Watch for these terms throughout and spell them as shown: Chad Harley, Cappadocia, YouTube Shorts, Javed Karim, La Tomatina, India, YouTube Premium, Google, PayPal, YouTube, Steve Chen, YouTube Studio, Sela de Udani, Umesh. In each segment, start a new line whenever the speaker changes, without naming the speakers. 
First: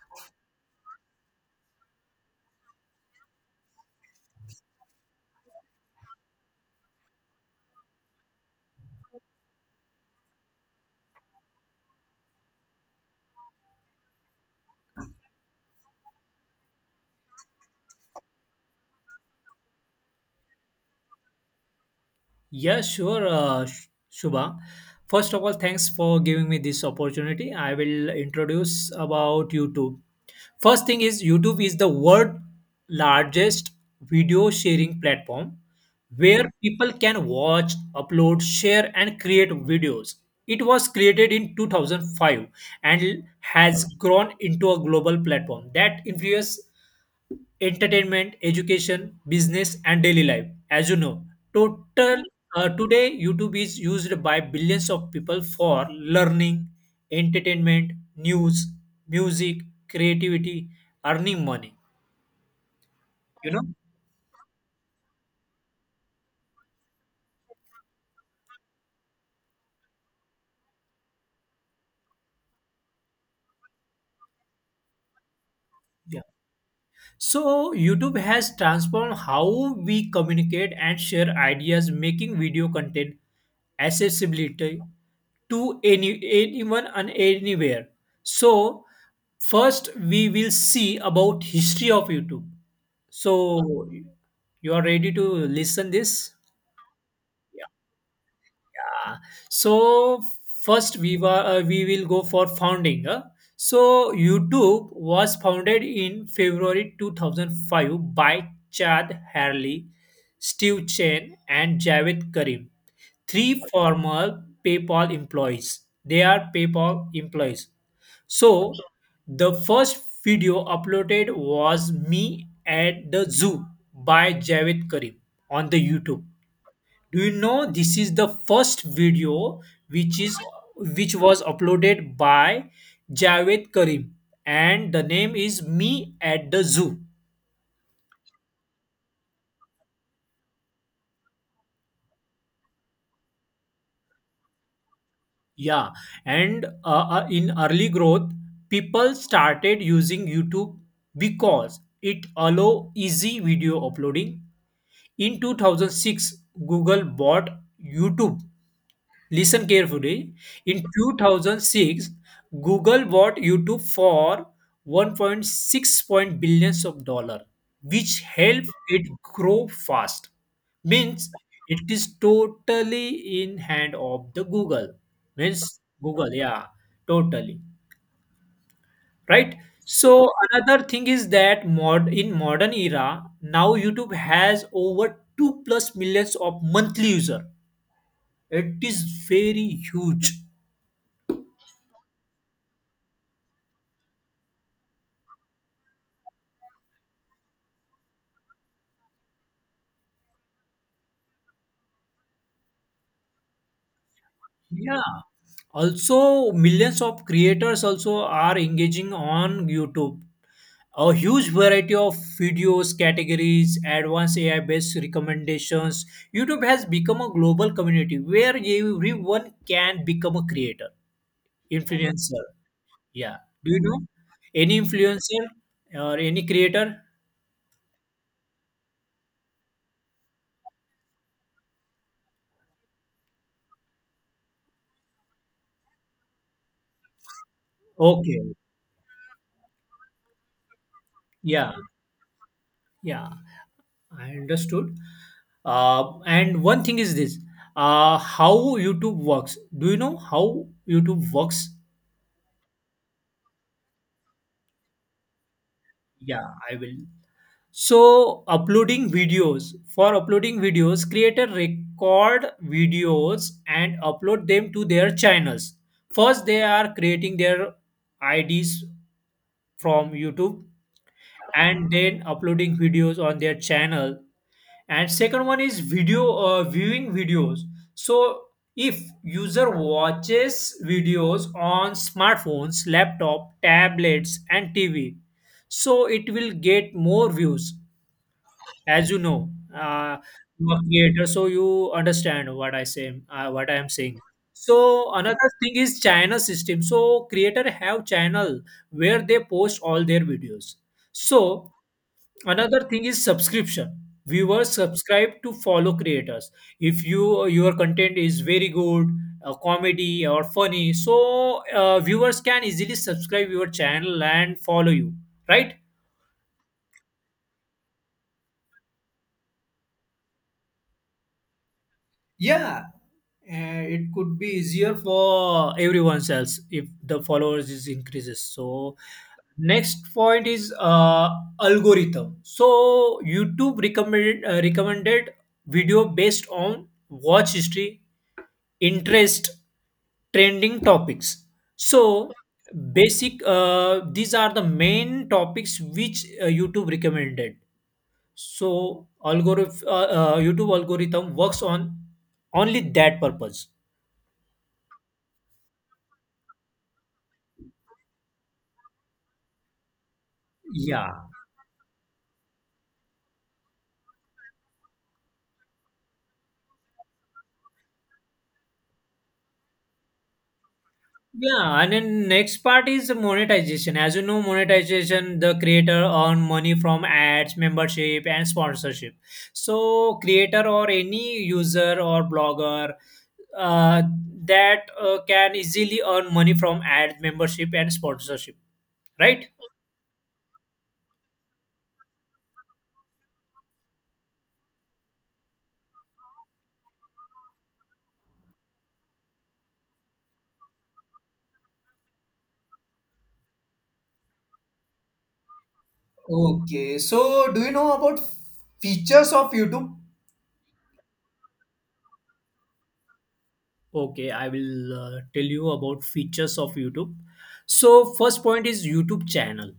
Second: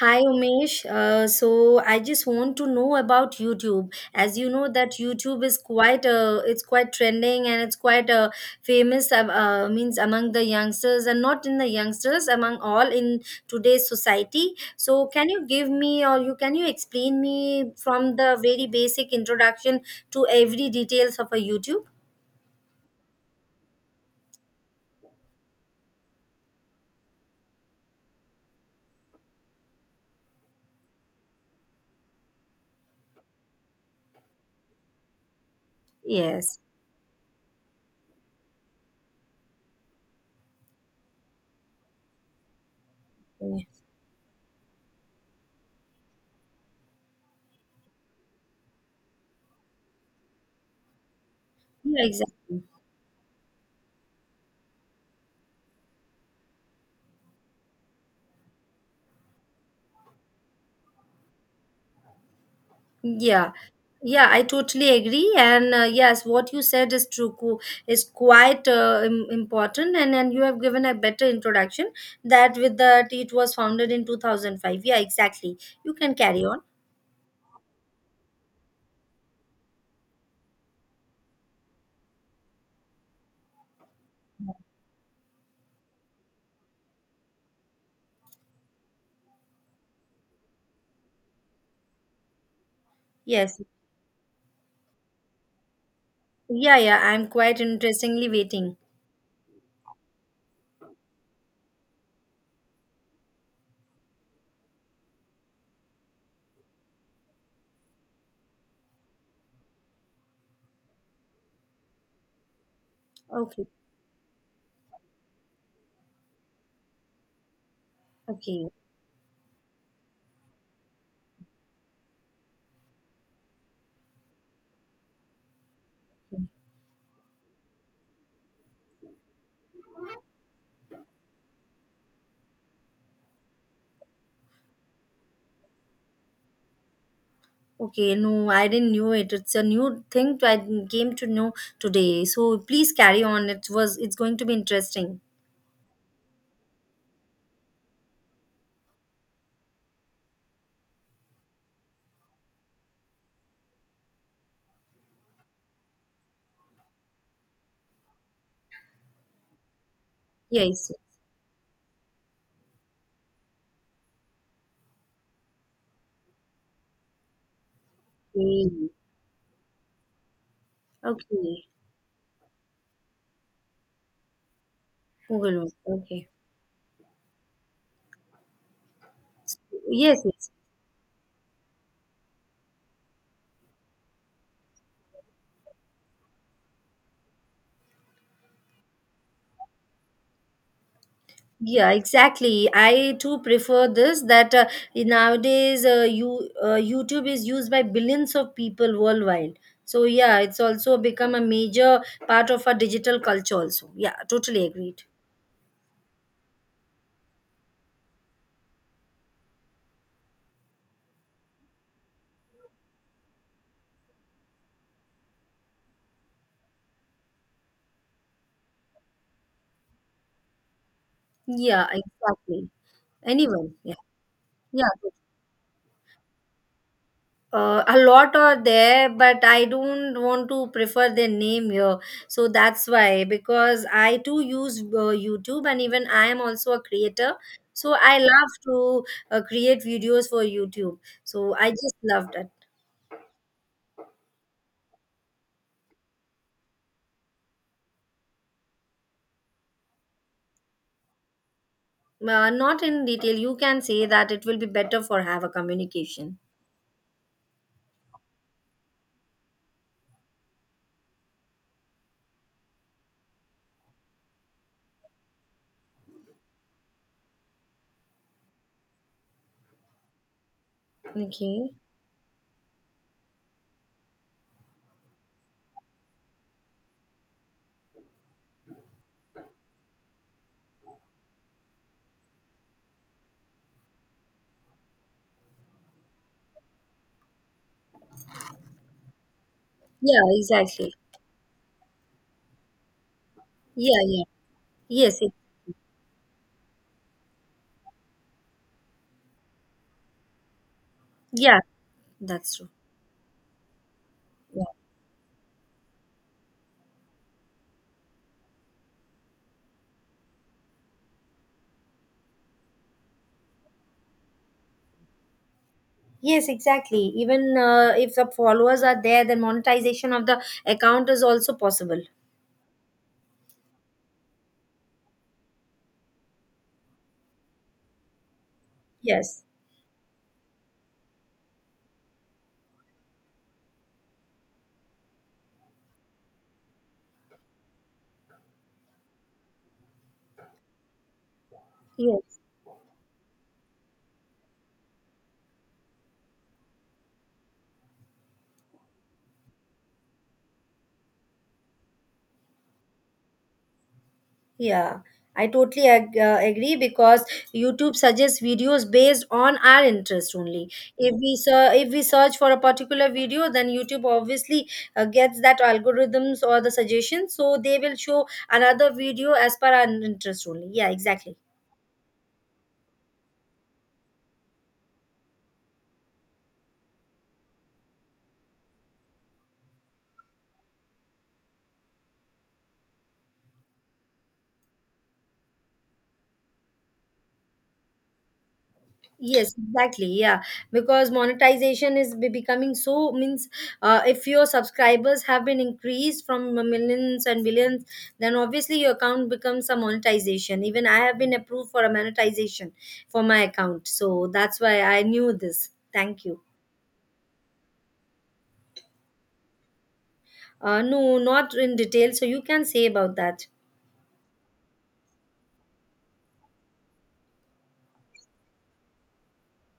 Hi Umesh. So I just want to know about YouTube. As you know that YouTube is quite it's quite trending and it's quite famous means among the youngsters and not in the youngsters among all in today's society. So can you give me or you explain me from the very basic introduction to every details of a YouTube?
Yeah, sure, Shubha. First of all, thanks for giving me this opportunity. I will introduce about YouTube. First thing is YouTube is the world largest video sharing platform where
Yes.
people can watch, upload, share and create videos. It was created in 2005 and
Yeah,
has grown into a global platform that influences entertainment, education, business, and daily life. As you know, total
exactly.
today YouTube is used by billions of people for learning, entertainment, news, music, creativity, earning money. You
Yeah,
know,
yeah, I totally agree. And yes, what you said is true, is quite important. And you have given a better introduction that with that it was founded in 2005. Yeah, exactly. You can
yeah.
carry on.
So YouTube has transformed how we communicate and share ideas, making video content accessibility to anyone and anywhere. So first we will see about history of YouTube.
Yes.
So you are ready to listen this?
Yeah, yeah, I'm quite interestingly waiting.
Yeah. So first we will go for founding, huh? So YouTube was founded in February 2005 by Chad Harley, Steve Chen, and Javed Karim, three
Okay,
former PayPal employees. They are PayPal employees. So
okay,
the first video uploaded was Me at the Zoo by Javed Karim on the YouTube. Do you know this is the first video which is which was uploaded by Javed Karim, and the name is Me at the Zoo.
okay. No, I didn't knew it. It's a new thing I came to know today. So please carry on. It's going to be interesting.
Yeah. And in early growth, people started using YouTube because it allow easy video uploading. In 2006, Google bought YouTube. Listen carefully. In
Yes.
2006, Google bought YouTube for 1.6 point six billions of dollar, which helped
Okay.
it grow fast. Means
Okay.
it is totally in hand of the Google.
Google.
Means
Okay.
Google, yeah, totally right.
Yes,
So
yes.
another thing is that, mod in modern era, now YouTube has over two plus millions of monthly user. It is very huge.
Yeah, exactly. I too prefer this that nowadays YouTube is used by billions of people worldwide. So yeah, it's also become a major part of our digital culture also. Yeah, totally agreed.
Yeah. Also, millions of creators also are engaging on YouTube. A huge variety of videos, categories, advanced AI based recommendations. YouTube has become a global community where everyone can become a creator,
Yeah,
influencer.
exactly.
Yeah. Do
Anyone.
you
Yeah.
know any
Yeah,
influencer or any creator?
A lot are there, but I don't want to prefer their name here. So that's why, because I too use YouTube and even I am also a creator. So I
Okay.
love to create videos for YouTube. So I
Yeah.
just loved it.
Yeah. I understood. And one thing is this, how YouTube works. Do you know how YouTube works?
Not in detail. You can say that it will be better for have a communication.
Yeah, I will. So, uploading videos. For uploading videos, creator record videos and upload them to their channels. First, they are creating their IDs from YouTube
Okay.
and then uploading videos on their channel. And second one is video viewing videos. So if user watches videos on smartphones, laptop, tablets and TV, so it will get more views. As you know,
Yeah,
you are
exactly.
creator, so you understand what I am
Yeah,
saying.
yeah.
So
Yes, it,
another thing is channel system. So creator have channel where they post all their videos. So
yeah, that's true.
another thing is subscription.
Yeah.
Viewers subscribe to follow creators. If your content is very good, comedy or funny, so viewers can easily subscribe your channel and follow you, right?
Yes, exactly. Even if the followers are there, then monetization of the account is also possible.
Yeah. It could be easier for everyone else if the followers is increases. So
Yes.
next point is algorithm. So YouTube recommended video based on watch history, interest, trending topics. So
Yes.
basic, these are the main topics which YouTube recommended. So YouTube algorithm works on only that purpose.
Yeah. I totally agree because YouTube suggests videos based on our interest only. If
Yeah.
we if we search for a particular video, then YouTube obviously gets that algorithms or the suggestions, so they will show another video as per our interest only. Yeah, exactly.
Yeah, and then next part is the monetization. As you know, monetization, the creator earn money from ads, membership, and sponsorship. So creator or any user or blogger, uh, that can easily earn money from ads, membership and sponsorship, right?
Yes, exactly. Yeah, because monetization is becoming so means if your subscribers have been increased from millions and billions, then obviously your account becomes a monetization. Even I have been approved for a monetization for my account, so that's why I knew this. Thank you.
Okay, so do you know about features of YouTube?
No, not in detail, so you can say about that.
Okay, I will tell you about features of YouTube. So, first point is YouTube channel.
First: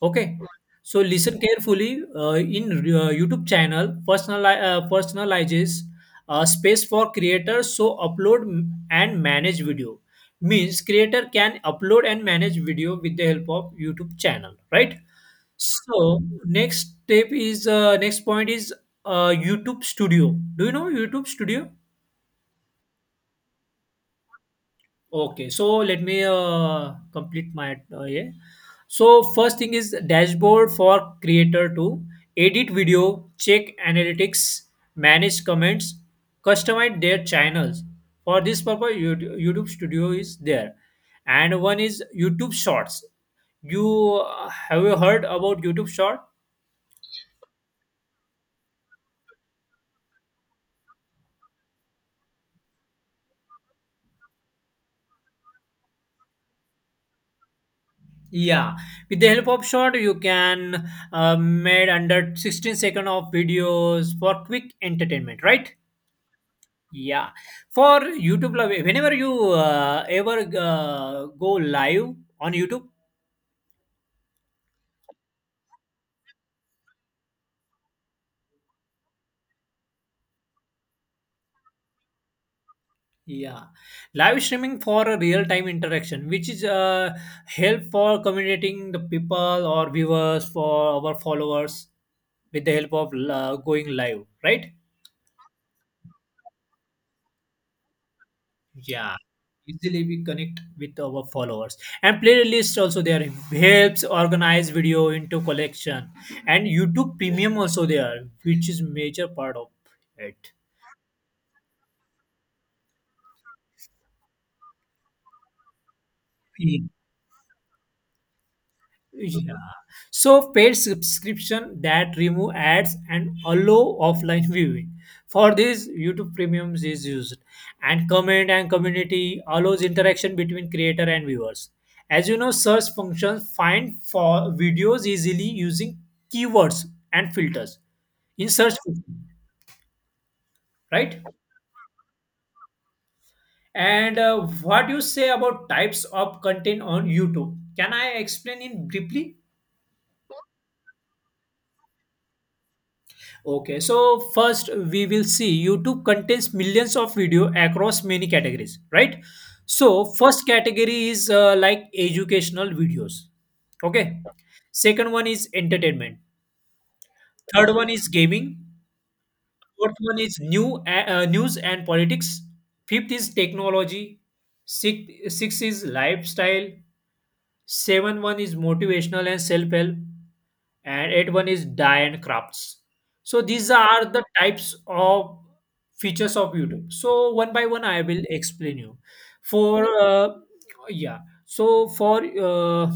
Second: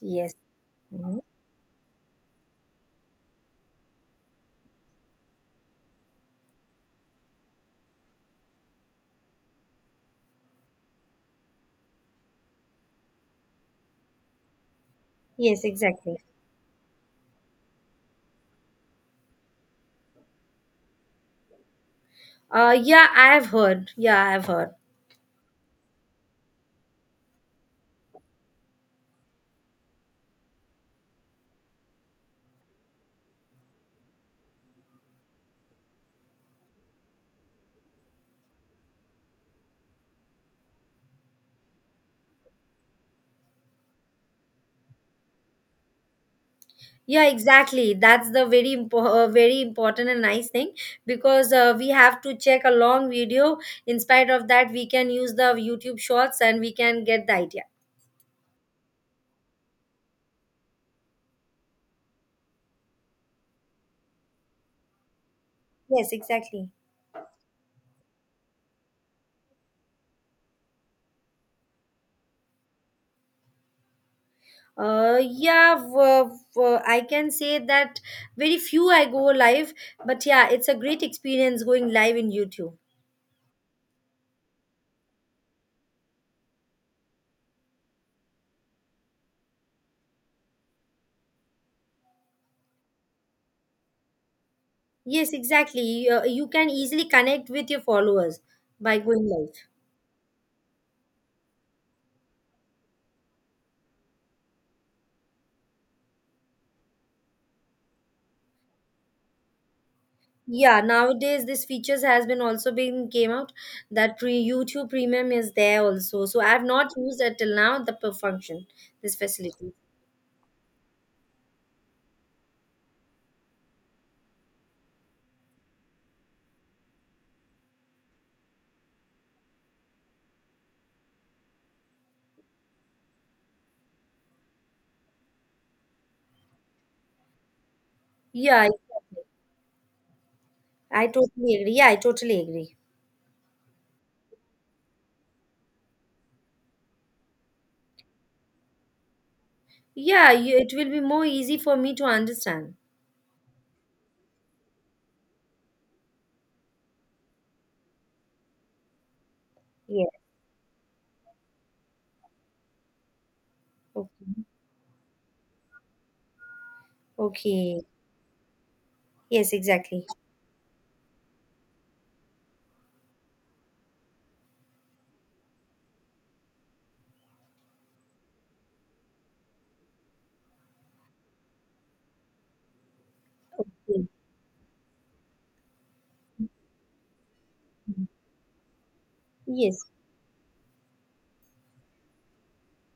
Yes.
Okay, so
Mhm.
listen carefully. In YouTube channel, personalizes space for creators, so upload and manage video. Means creator can upload and manage video with the help of YouTube channel, right?
Yes, exactly.
So next point is YouTube Studio. Do you know YouTube Studio?
Yeah, I have heard. Yeah, I have heard.
Okay, so let me complete my, yeah. So first thing is dashboard for creator to edit video, check analytics, manage comments, customize their channels. For this purpose, YouTube Studio is there, and one is YouTube Shorts. You Have you heard about YouTube Short?
Yeah, exactly. That's the very very important and nice thing because we have to check a long video. In spite of that, we can use the YouTube Shorts and we can get the idea.
Yeah, with the help of short, you can made under 16 second of videos for quick entertainment, right?
Yes, exactly.
Yeah, for YouTube Live, whenever you ever go live on YouTube,
Yeah, I can say that very few I go live, but yeah, it's a great experience going live in YouTube.
yeah, live streaming for a real-time interaction, which is help for communicating the people or viewers for our followers with the help of going live, right?
Yes, exactly. You can easily connect with your followers by
Yeah,
going live.
easily we connect with our followers, and playlist also there, helps organize video into collection. And YouTube Premium also there, which is major part of it.
Yeah, nowadays this features has been also been came out that pre YouTube Premium is there also. So I've
Paying.
not used it till now the per function this
Yeah.
facility.
So paid subscription that remove ads and allow offline viewing. For this, YouTube Premiums is used, and comment and community allows interaction between creator and viewers. As you know, search functions find for videos easily using keywords and filters in
Yeah,
search, function,
exactly. I
right?
totally agree. Yeah, I totally agree.
And what you say about types of content on YouTube? Can I explain in briefly?
Yeah, it will be more easy for me to understand.
Okay, so first we will see YouTube contains millions of video across many categories, right? So
Yeah.
first category is like educational videos. Okay.
Okay.
Second one is entertainment. Third
Okay.
one is gaming.
Yes,
Fourth
exactly.
one is news and politics. Fifth is technology. Sixth is lifestyle. Seven one is motivational and self-help, and eight one is dye and crafts. So these are
Okay.
the types of features of YouTube. So one by one I will explain you.
Yes.
For yeah. So for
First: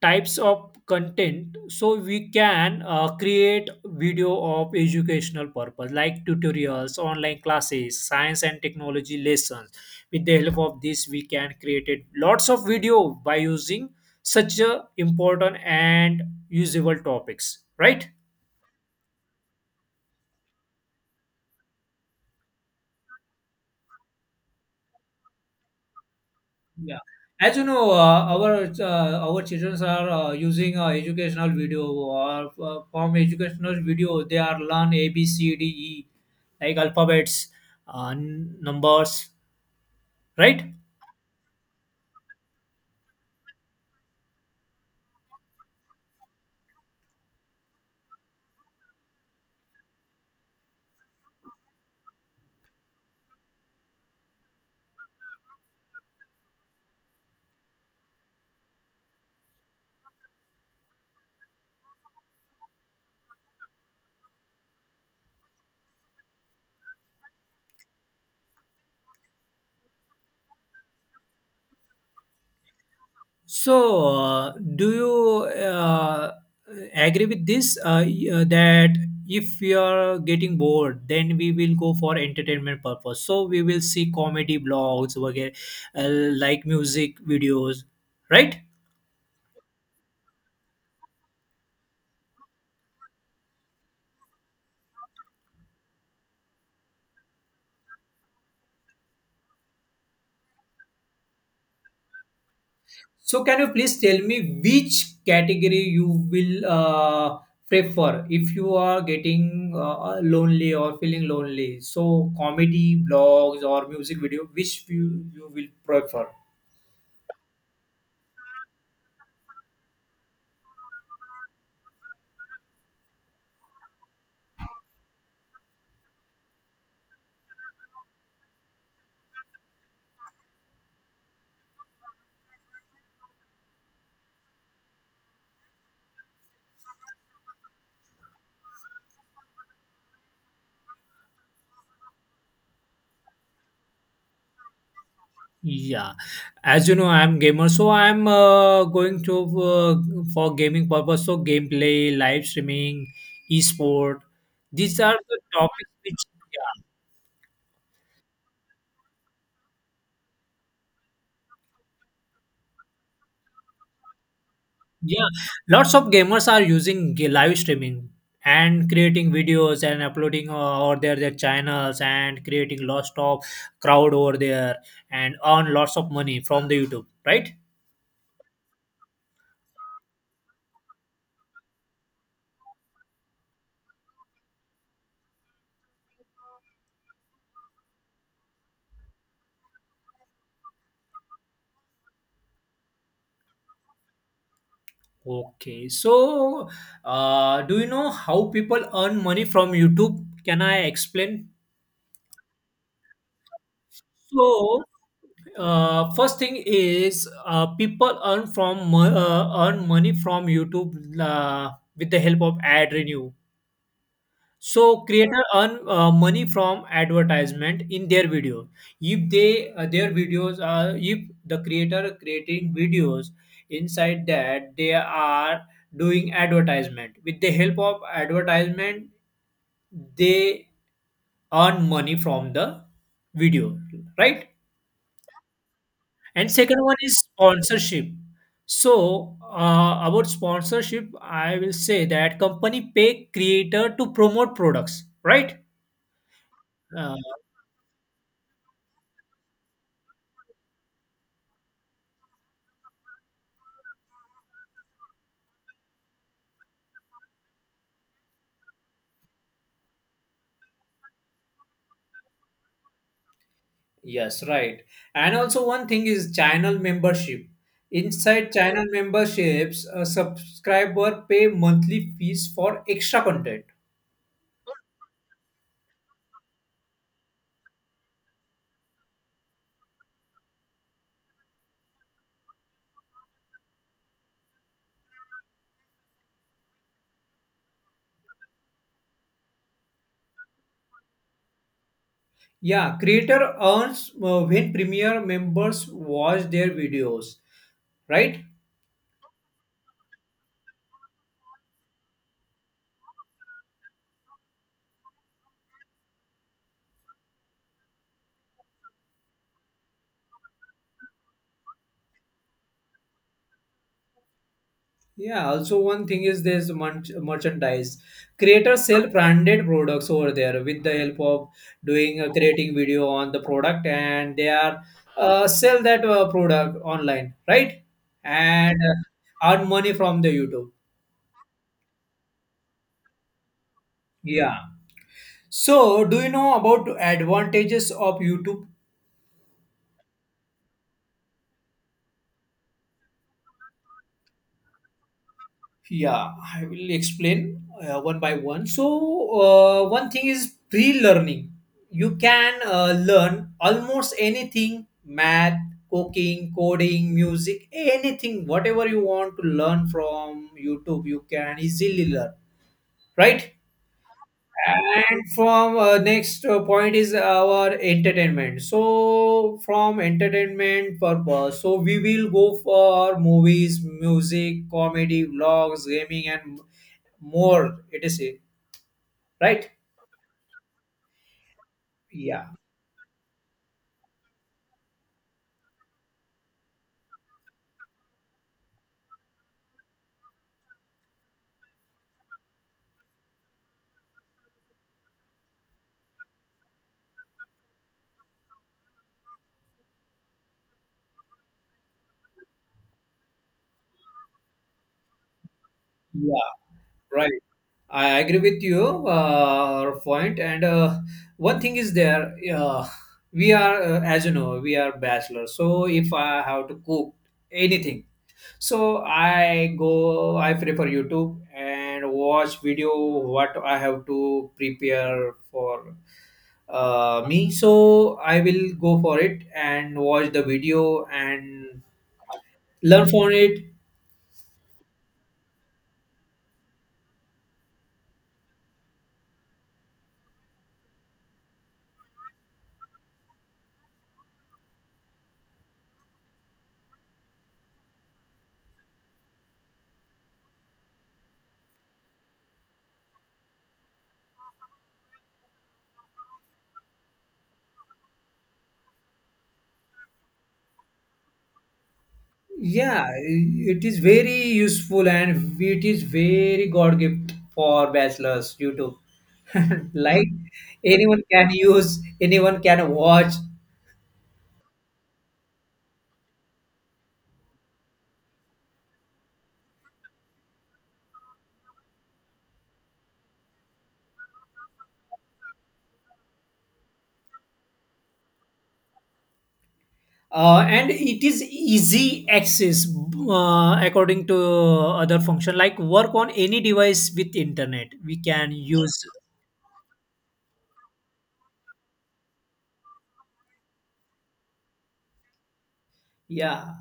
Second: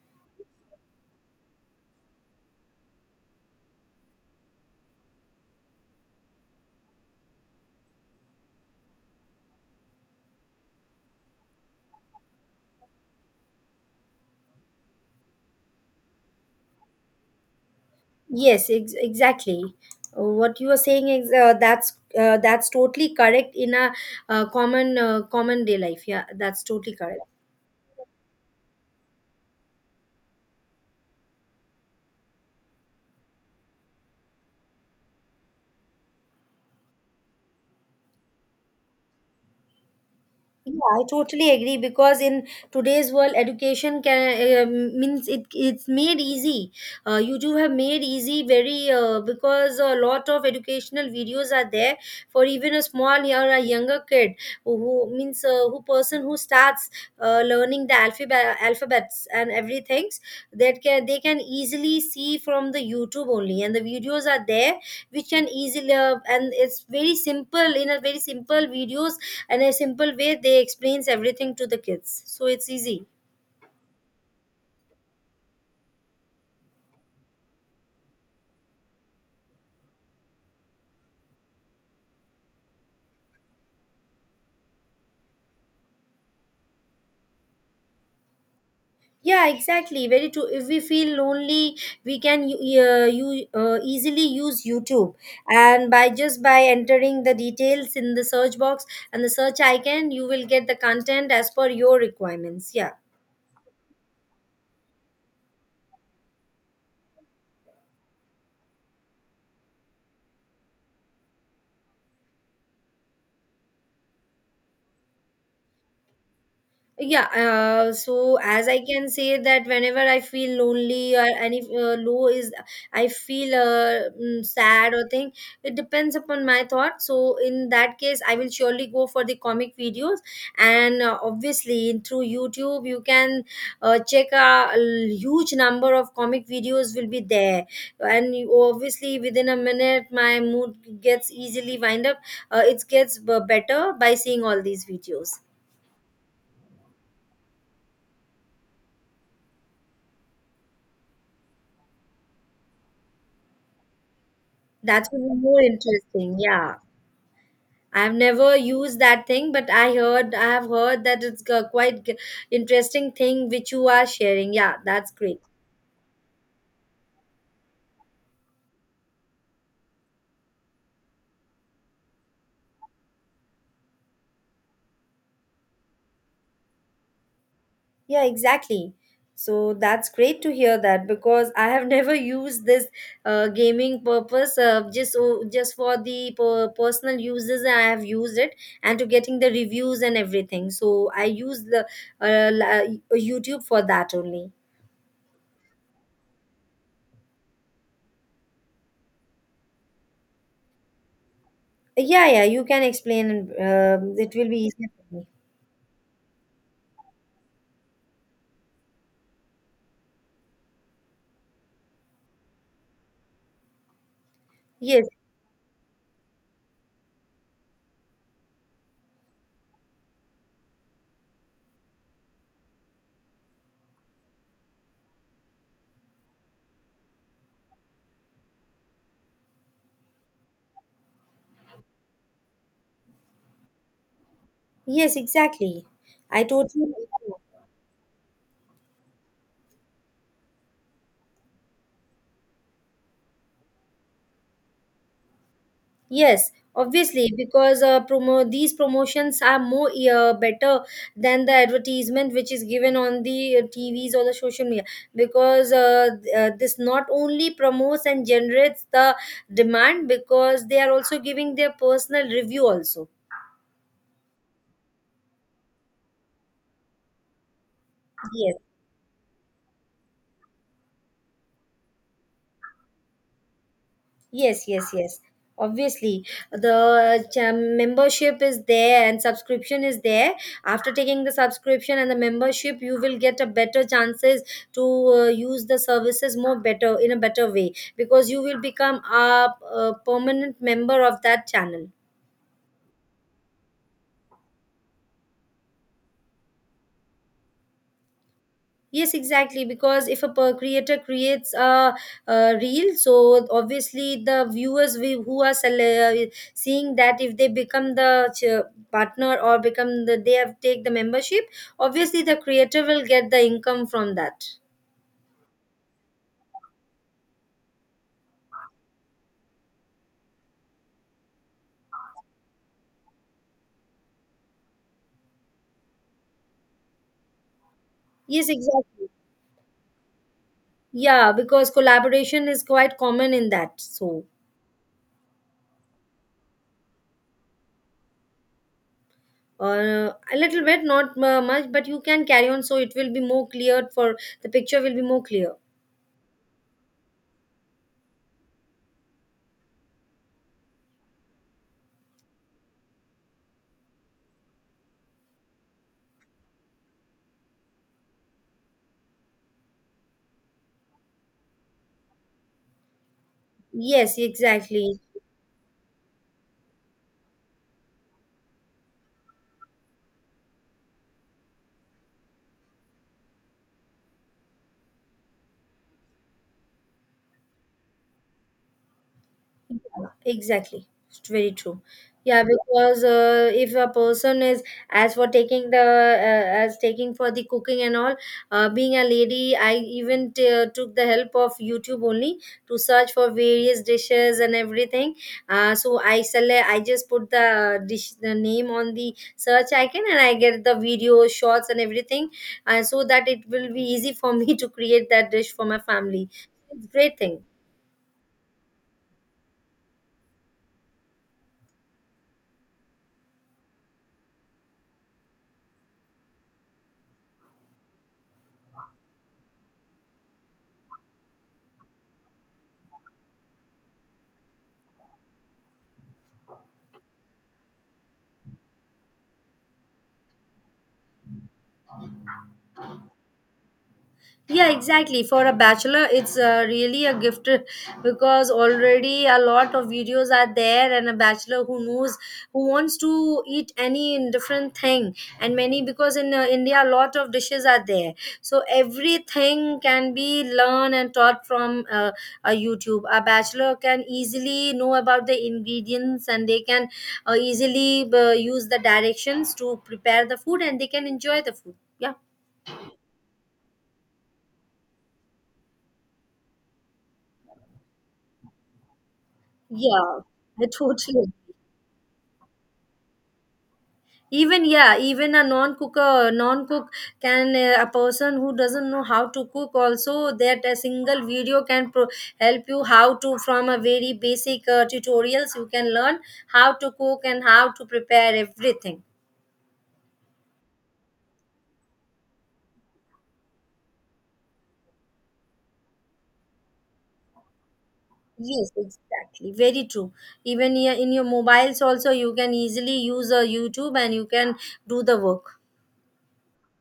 types of content, so we can create video of educational purpose like tutorials, online classes, science and technology lessons. With the help of this, we can create it lots of video by using such a important and usable topics, right?
Yes, exactly. What you are saying is that's totally correct in a common day life. Yeah, that's totally
Yeah,
correct.
as you know, our children are using educational video, or from educational video they are learn A B C D E, like alphabets, numbers, right?
Yeah, I totally agree because in today's world, education can means it's made easy. You do have made easy very because a lot of educational videos are there for even a small or a younger kid who means who person who starts learning the alphabets and everything that can they can easily see from the YouTube only, and the videos are there which can easily and it's very simple, in a very simple videos and a simple way they explains everything to the kids, so it's easy.
So, do you agree with this, that if we are getting bored, then we will go for entertainment purpose. So we will see comedy blogs, वगैरह, uh, like music videos, right?
Yeah, exactly, very true. If we feel lonely, we can you, you easily use YouTube, and by just by entering the details in the search box and the search icon, you will get the content as per your requirements. Yeah.
So can you please tell me which category you will prefer if you are getting lonely or feeling lonely? So comedy, blogs, or music video, which you will prefer?
Yeah, so as I can say that whenever I feel lonely or any low is I feel sad or thing. It depends upon my thought, so in that case I will surely go for the comic videos, and obviously through YouTube you can check a huge number of comic videos will be there, and obviously within a minute my mood gets easily wind up. It gets better by seeing all these videos.
Yeah, as you know, I'm gamer, so I'm going to for gaming purpose. So gameplay, live streaming, esport, these
That's
are the
even more
topics which.
interesting. Yeah. I've never used that thing, but I have heard that it's a quite interesting thing which you are sharing. Yeah, that's
Yeah,
great.
lots of gamers are using live streaming and creating videos and uploading over there their channels, and creating lots of crowd over there and earn lots of money from the YouTube, right?
Yeah, exactly. So that's great to hear that because I have never used this gaming purpose just for the personal uses. I have used it and to getting the reviews and everything. So I use the YouTube for that only.
Okay, so do you know how people earn money from YouTube? Can I explain?
Yeah, yeah, you can explain and it will be
So,
easier for me.
first thing is people earn money from YouTube, with the help of ad revenue. So
Yes,
creator earn money from advertisement in their video. If they their videos are If the creator creating videos inside that, they are doing advertisement. With the help of advertisement, they earn money from the video, right?
yes, exactly. I
And second
totally
one is
agree.
sponsorship. So about sponsorship, I will say that company pay creator to promote products, right?
Yes,
Uh,
obviously, because promo these promotions are more better than the advertisement which is given on the TVs or the social media because this not only promotes and generates the demand because they are also giving their personal review also.
Yes, right. And also one thing is channel membership. Inside
Yes.
channel memberships, a subscriber pay monthly fees for extra content.
Yes, yes, yes. Obviously, the membership is there and subscription is there. After taking the subscription and the membership, you will get a better chances to use the services more better in a better way because you will become a permanent member of that channel.
Yeah, creator earns when premier members watch their videos, right?
Yes, exactly. Because if a creator creates a reel, so obviously the viewers who are seeing that, if they become the partner or become the they have take the membership, obviously the creator will get the income from that.
Yeah, also one thing is there's merchandise. Creators sell branded products over there with the help of doing creating video on the product, and they are sell that product online, right?
Yes,
And
exactly.
uh, earn money from the YouTube.
Yeah, because collaboration is quite common in that. So
Yeah. So, do you know about advantages of YouTube?
a little bit, not much, but you can carry on. So it will be more clear for the picture will be more clear.
Yeah, I will explain one by one. So, one thing is pre learning. You can learn almost anything, math, cooking, coding, music, anything, whatever you want to learn from YouTube, you can easily learn, right?
Yes, exactly.
And from next point is our entertainment. So, from entertainment purpose, so we will go for movies, music, comedy, vlogs, gaming, and more etc, right?
Yeah, exactly. It's very true. Yeah,
Yeah.
because if a person is as for taking the as taking for the cooking and all, being a lady, I even took the help of YouTube only to search for various dishes and everything. So I just put the dish the name on the search icon and I get the video shots and everything, so that it will be easy for me to create that dish for my family.
Yeah,
It's great
right.
thing.
I agree with your point. And one thing is there, we are as you know, we are bachelors. So if I have to cook anything, so I prefer YouTube and watch video what I have to prepare for, me. So I will go for it and watch the video and learn from it.
Yeah, exactly. For a bachelor, it's really a gift because already a lot of videos are there, and a bachelor who wants to eat any different thing, and many because in India a lot of dishes are there, so everything can be learned and taught from a YouTube. A bachelor can easily know about the ingredients, and they can easily use the directions to prepare the food, and they can enjoy the food. Yeah,
Yeah, it is very useful and it is very God gift for bachelors YouTube.
yeah,
like
I
anyone
totally.
can use, anyone can watch,
Even yeah, even a non cook, can a person who doesn't know how to cook also, that a single video can help you how to, from a very basic tutorials you can learn how to cook and how to prepare everything.
and it is easy access according to other function. Like work on any device with internet, we can
Yes,
use.
exactly, very true. Even yeah, in your mobiles also you can easily use a YouTube and you can do the work.
Yeah,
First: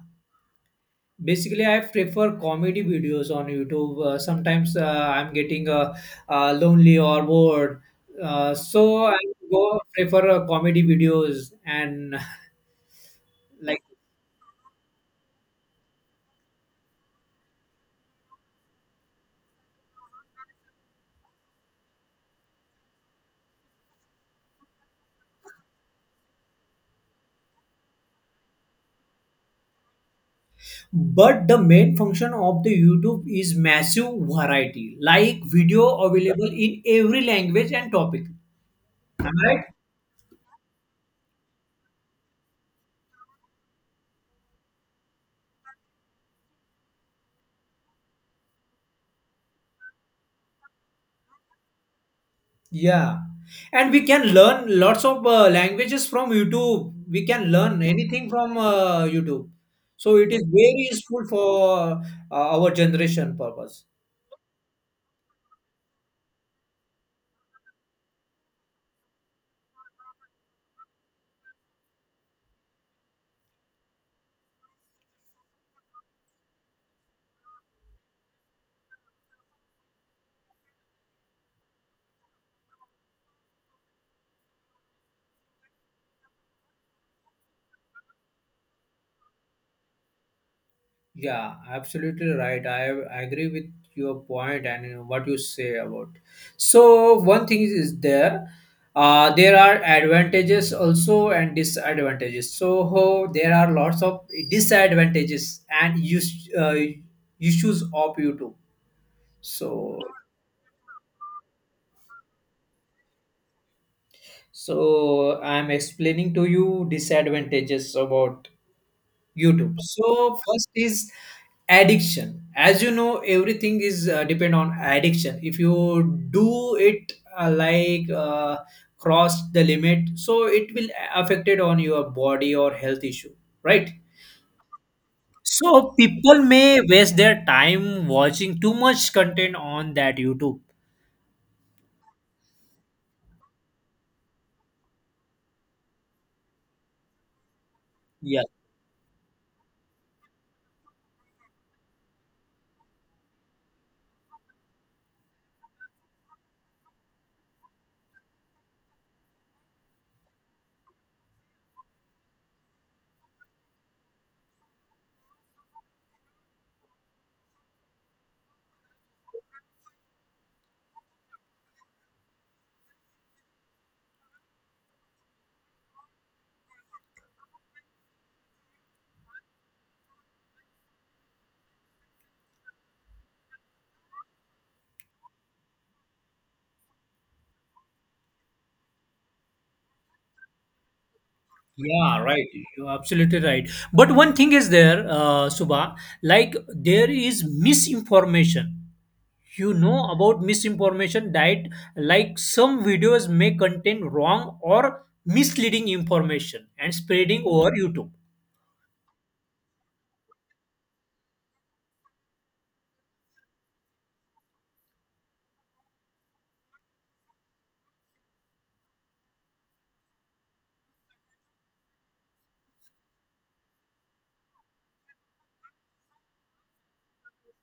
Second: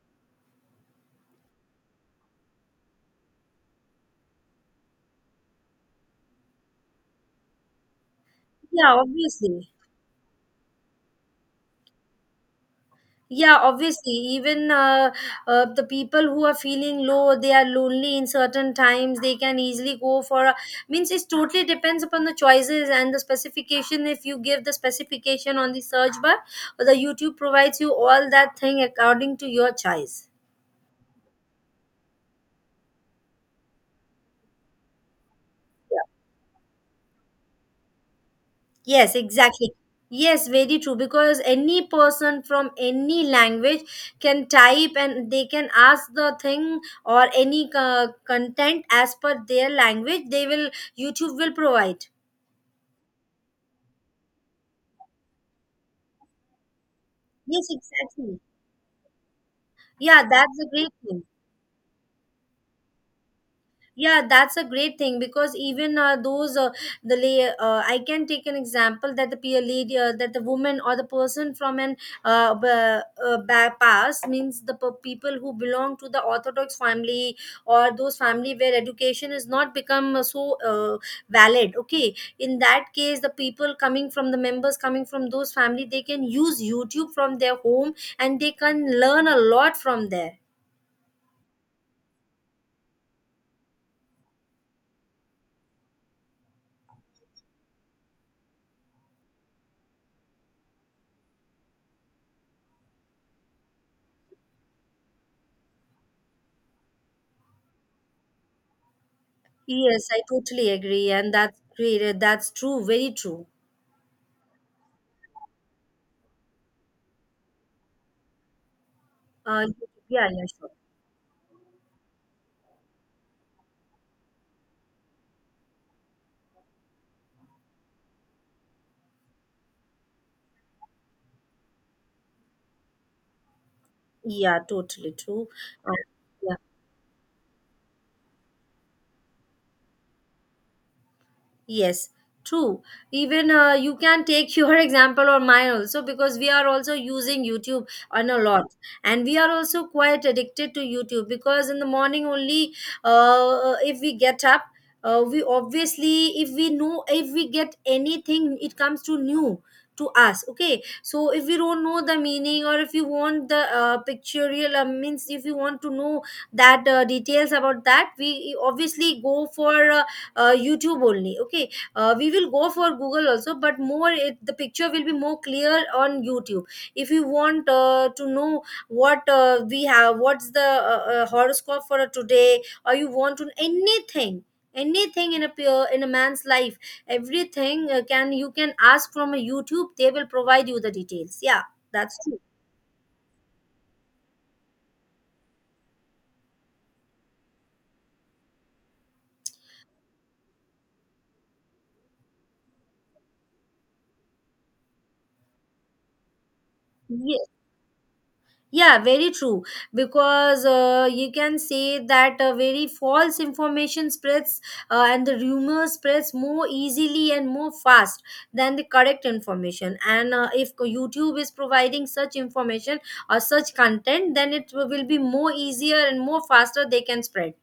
basically, I prefer comedy videos on YouTube. Sometimes I'm getting lonely or bored,
Yeah,
so I
obviously.
go prefer comedy videos and
Yeah,
like.
obviously, even the people who are feeling low, they are lonely in certain times, they can easily go for a, means it totally depends upon the choices and the specification. If you give the specification on the search bar, the YouTube provides you all that thing according to your choice.
But the main function of the YouTube is massive variety, like video available in every language and topic.
Yes,
Am I right?
exactly. Yes, very true. Because any person from any language can type and they can ask the thing or any content as per their language. YouTube will provide.
Yeah, and we can learn lots of languages from YouTube. We can
Yes,
learn anything
exactly.
from YouTube. So
Yeah,
it is
that's a
very
great thing.
useful for our generation purpose.
Yeah, that's a great thing because even I can take an example that the peer lead that the woman or the person from an past means the people who belong to the orthodox family or those family where education is not become valid. Okay, in that case the people coming from the members coming from those family, they can use YouTube from their home and they can learn a lot from there.
Yeah, absolutely right. I agree with your point and what you say about. So one thing is there. There are advantages also and disadvantages. So there are lots of disadvantages and issues of YouTube. So
Yes, I totally agree, and that's great. That's true, very true.
So I'm explaining to you disadvantages about
Uh,
YouTube.
yeah,
So
yeah,
first
sure.
is addiction. As you know, everything is depend on addiction. If you do it cross the limit, so it will affect it on your body or health issue, right?
Yeah, totally true. Uh,
So people
yeah.
may waste their time watching too much content on that YouTube.
Yes, true. Even you can take your example or mine also, because we are also using YouTube on a
Yeah.
lot, and we are also quite addicted to YouTube because in the morning only, if we get up, we obviously if we know if we get anything, it comes to new to us. Okay, so if we don't know the meaning, or if you want the pictorial means if you want to know that details about that, we obviously go for. YouTube only. Okay, we will go for Google also, but more it, the picture will be more clear on YouTube if you want to know what we have, what's the horoscope for today, or you want to anything anything in a in a man's life, everything can, you can ask from a YouTube, they will provide you the details, yeah, that's
Yeah, right. You're absolutely right. But one thing is there, Subha, like there is misinformation. You know about misinformation diet, like some videos may contain wrong or misleading information and
true.
spreading over YouTube.
Yeah, very true. Because you can say that very false information spreads and the rumor spreads more easily and more fast than the correct information. And if YouTube is providing such information or such content, then it will be more easier and more faster they can spread.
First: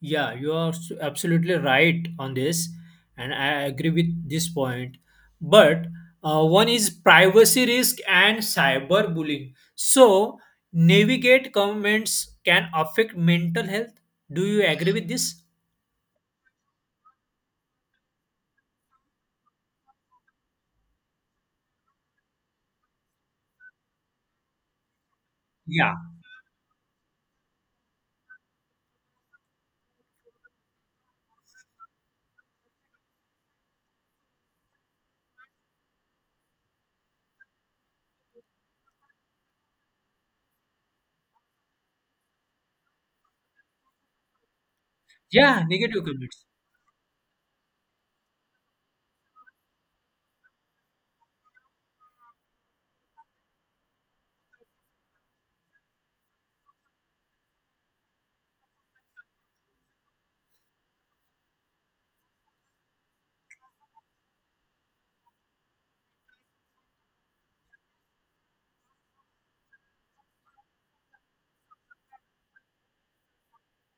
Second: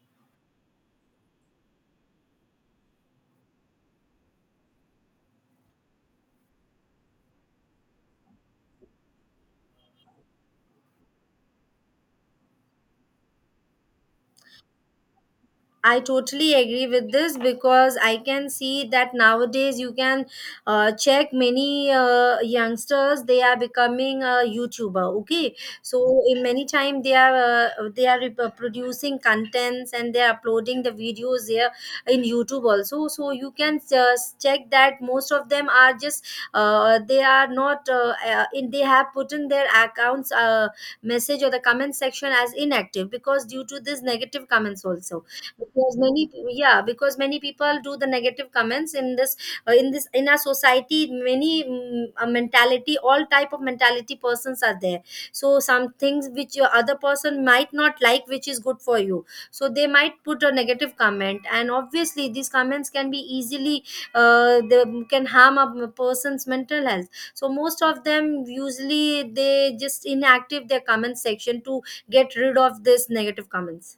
Yeah, you are absolutely right on this, and I agree with this point. But one is privacy risk and cyberbullying. So, navigate comments can affect mental health. Do you agree with this?
I totally agree with this, because I can see that nowadays you can check many youngsters, they are becoming a YouTuber. Okay,
Yeah,
so in many time they are producing contents, and they are uploading the videos there in YouTube also. So you can check that most of them are just they are not in they have put in their accounts message or the comment section as inactive, because due to this negative comments also,
yeah,
because
negative
many
comments.
yeah, because many people do the negative comments in this, in our society, many mm, a mentality all type of mentality persons are there. So some things which your other person might not like, which is good for you, so they might put a negative comment, and obviously these comments can be easily they can harm a person's mental health. So most of them usually, they just inactive their comment section to get rid of this negative comments.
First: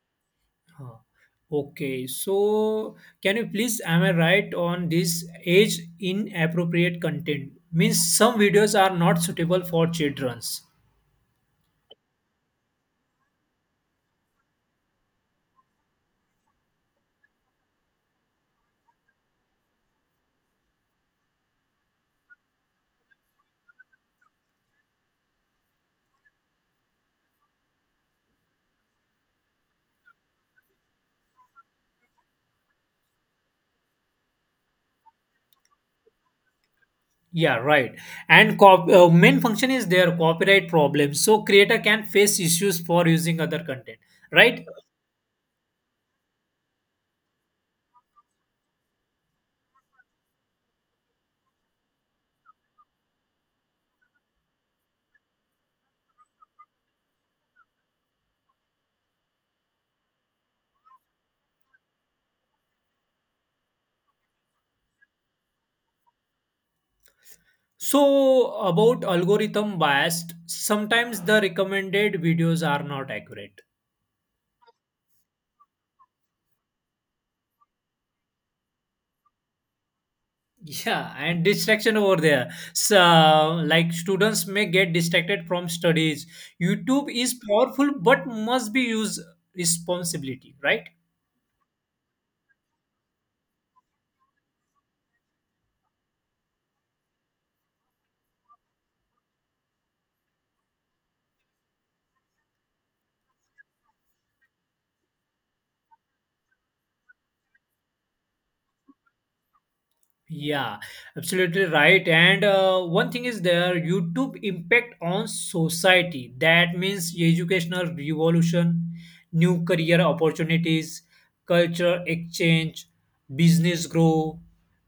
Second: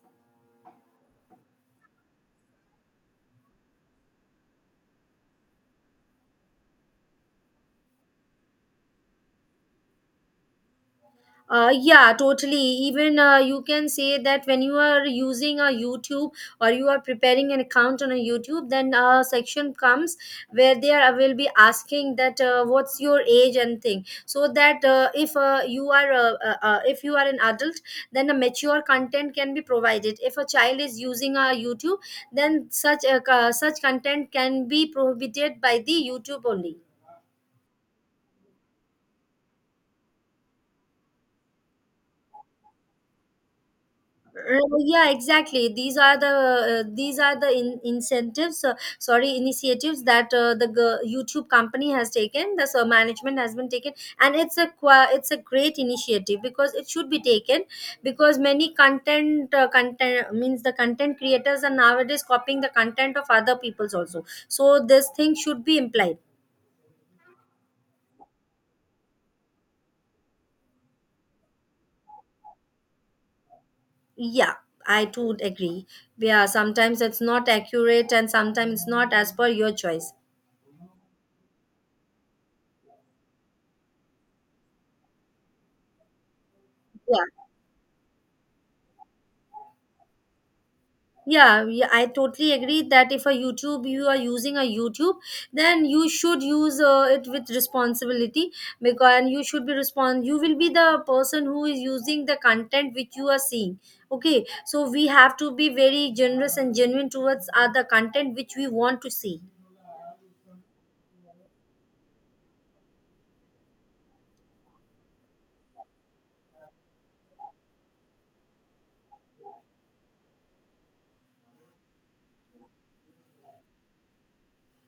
Huh. Okay, so can you please, am I right on this age inappropriate content? Means some videos are not suitable for children's.
Yeah, totally. Even you can say that when you are using a YouTube or you are preparing an account on a YouTube, then a section comes where they are will be asking that what's your age and thing. So that if you are if you are an adult, then a mature content can be provided. If a child is using a YouTube, then such content can be prohibited by the YouTube only.
Yeah, right. And main function is their copyright problem. So creator can face issues for using other content, right?
Yeah, exactly, these are the incentives, sorry, initiatives, that YouTube company has taken, the so management has been taken. And it's a it's a great initiative, because it should be taken, because many content, content means the content creators are nowadays copying the content of other people's also, so this thing should be implied.
So about algorithm biased, sometimes the recommended videos are not accurate.
Yeah, I too agree. Yeah, sometimes it's not accurate, and sometimes it's not as per your choice.
Yeah, and distraction over there. So, like students may get distracted from studies. YouTube
Yeah.
is powerful, but must be used responsibility, right?
Yeah, I totally agree that if a YouTube, you are using a YouTube, then you should use it with responsibility, because and you should be respond, you will be the person who is using the content which you are seeing. Okay, so we have to be very generous and genuine towards other content which we want to see.
Yeah, absolutely right. And one thing is there YouTube impact on society. That means educational revolution, new career opportunities, culture exchange, business growth,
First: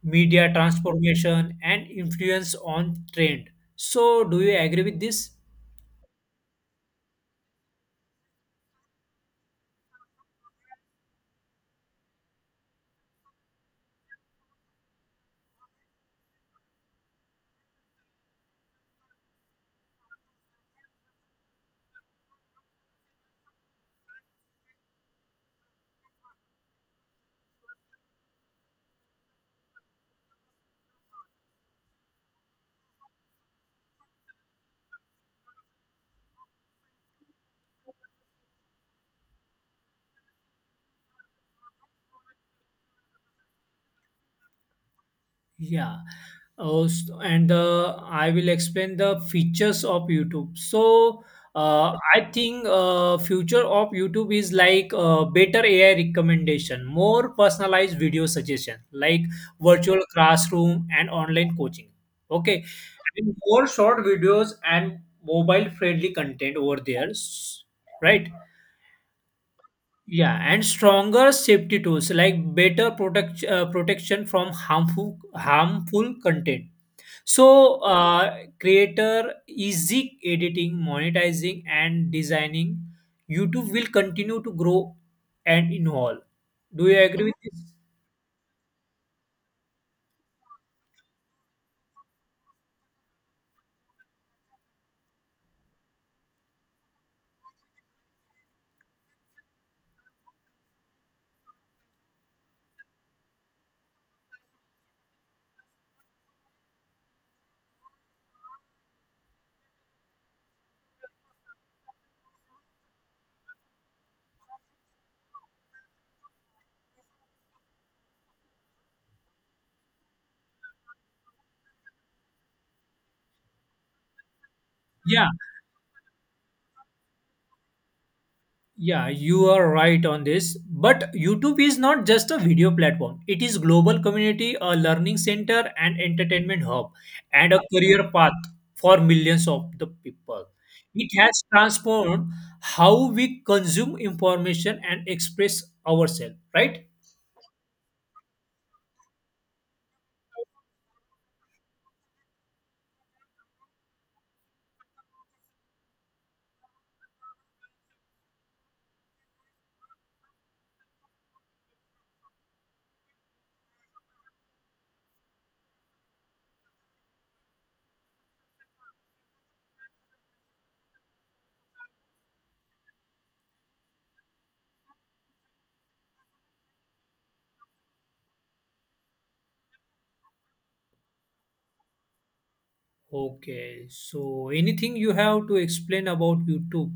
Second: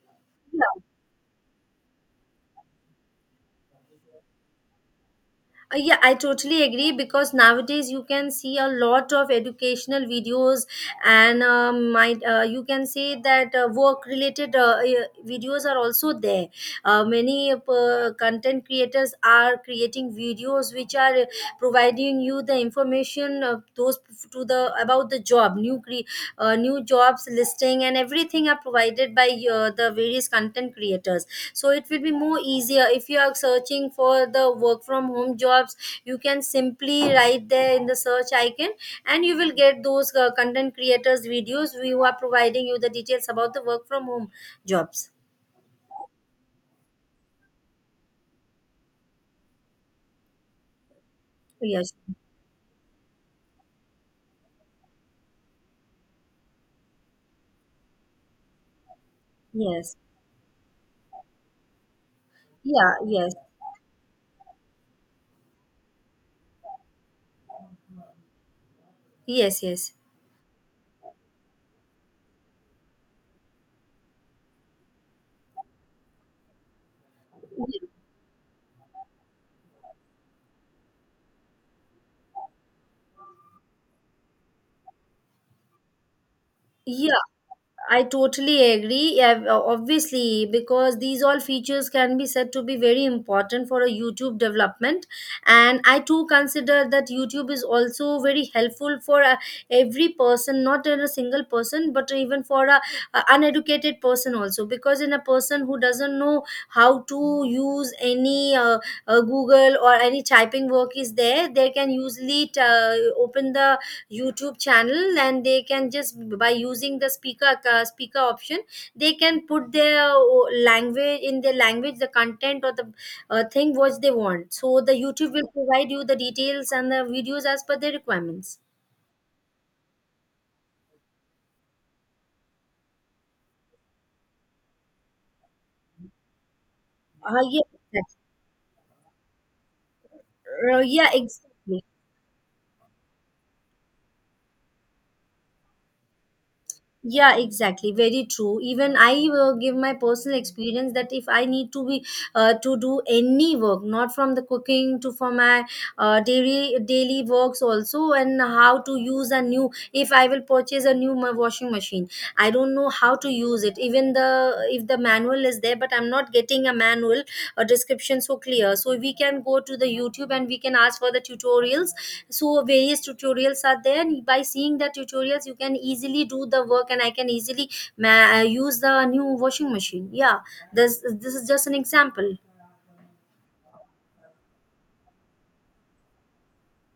media
Yeah.
transformation, and influence on trend. So, do you agree with this?
Yeah, I totally agree, because nowadays you can see a lot of educational videos, and you can say that work related videos are also there. Many content creators are creating videos which are providing you the information of those, to the about the job, new jobs listing, and everything are provided by the various content creators. So it will be more easier if you are searching for the work from home jobs, you can simply write there in the search icon, and you will get those content creators videos who are providing you the details about the work from home jobs.
Yeah. Oh, s- and I will explain the features of YouTube. So,
Yes,
I think future of YouTube is like better AI recommendation, more personalized video suggestion, like
yes.
virtual classroom and online coaching. Okay,
Yeah. Yes
and more short videos and mobile friendly content over there, right?
yes,
Yeah, and stronger safety tools like better protection from harmful content so, creator easy editing, monetizing, and designing, YouTube will continue to grow and evolve. Do you
yeah,
agree with this?
I totally agree. Obviously, because these all features can be said to be very important for a YouTube development, and I too consider that YouTube is also very helpful for every person, not in a single person, but even for a uneducated person also. Because in a person who doesn't know how to use any Google or any typing work is there, they can usually open the YouTube channel, and they can just by using the speaker speaker option, they can put their language in their language, the content or the thing what they want. So the
Yeah,
YouTube will provide you the details and the videos as per their requirements.
yeah, you are right on this. But YouTube is not just a video platform. It is global community, a learning center, and entertainment hub,
Uh,
and
yeah,
a career
exactly.
path for millions of the people.
Uh, yeah,
It has
exactly.
transformed how we consume information and express ourselves, right?
Yeah, exactly. Very true. Even I give my personal experience that if I need to be to do any work, not from the cooking to for my daily daily works also, and how to use a new, if I will purchase a new washing machine, I don't know how to use it, even the if the manual is there, but I'm not getting a manual, a description so clear, so we can go to the YouTube and we can ask for the tutorials. So various tutorials are there, and by seeing the tutorials you can easily do the work, and I can easily use the new washing machine. Yeah, this is just an example.
Okay, so anything you have to explain about YouTube?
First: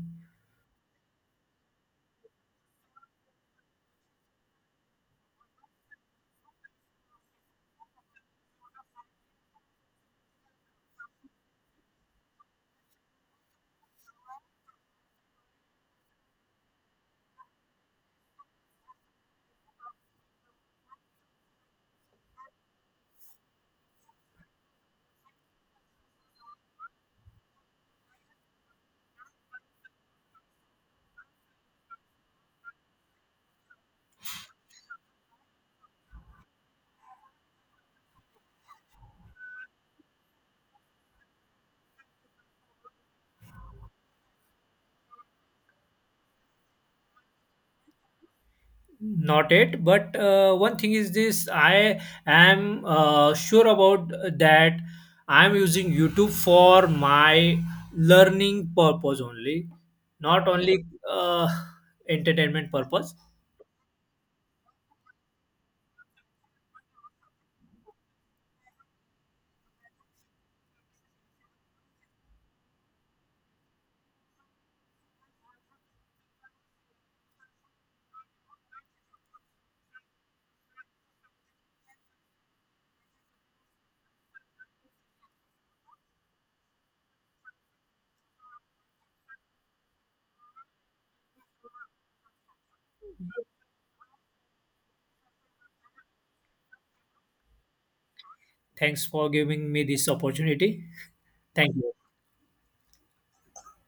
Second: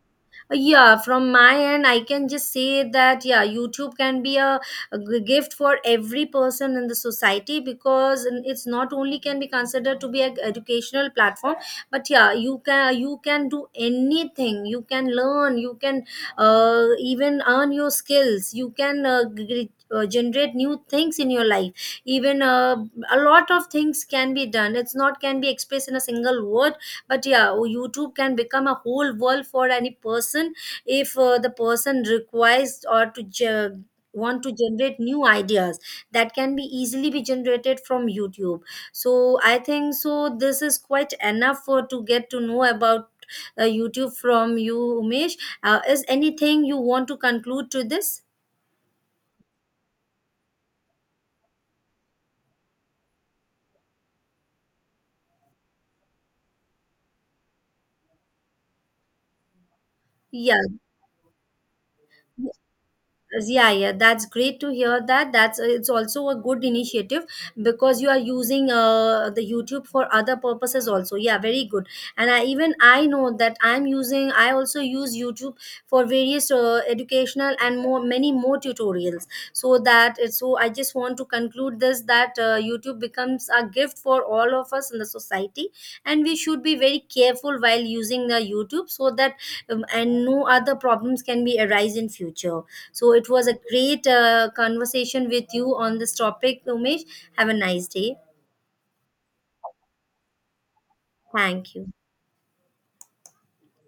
Yeah, from my end I can just say that yeah, YouTube can be a gift for every person in the society, because it's not only can be considered to be an educational platform, but yeah, you can, you can do anything, you can learn, you can even earn your skills, you can generate new things in your life. Even a lot of things can be done, it's not can be expressed in a single word, but yeah, oh, YouTube can become a whole world for any person, if the person requires or to want to generate new ideas, that can be easily be generated from YouTube. So I think so, this is quite enough for to get to know about YouTube from you, Umesh. Uh, is anything you want to conclude to this?
Not yet, but one thing is this: I am sure about that. I am using YouTube for my learning purpose only, not
Yeah.
only uh, entertainment purpose.
Yes, yeah, yeah, that's great to hear that, that's it's also a good initiative, because you are using the YouTube for other purposes also. Yeah, very good. And I, even I know that I'm using, I also use YouTube for various educational and more many more tutorials. So that it's, so I just want to conclude this that YouTube becomes a gift for all of us in the society, and we should be very careful while using the YouTube, so that and no other problems can be arise in future. So it was a great conversation with you on this topic, Umesh. Have a nice day.
Thanks for giving me this opportunity.
Thank
Thank
you.
you.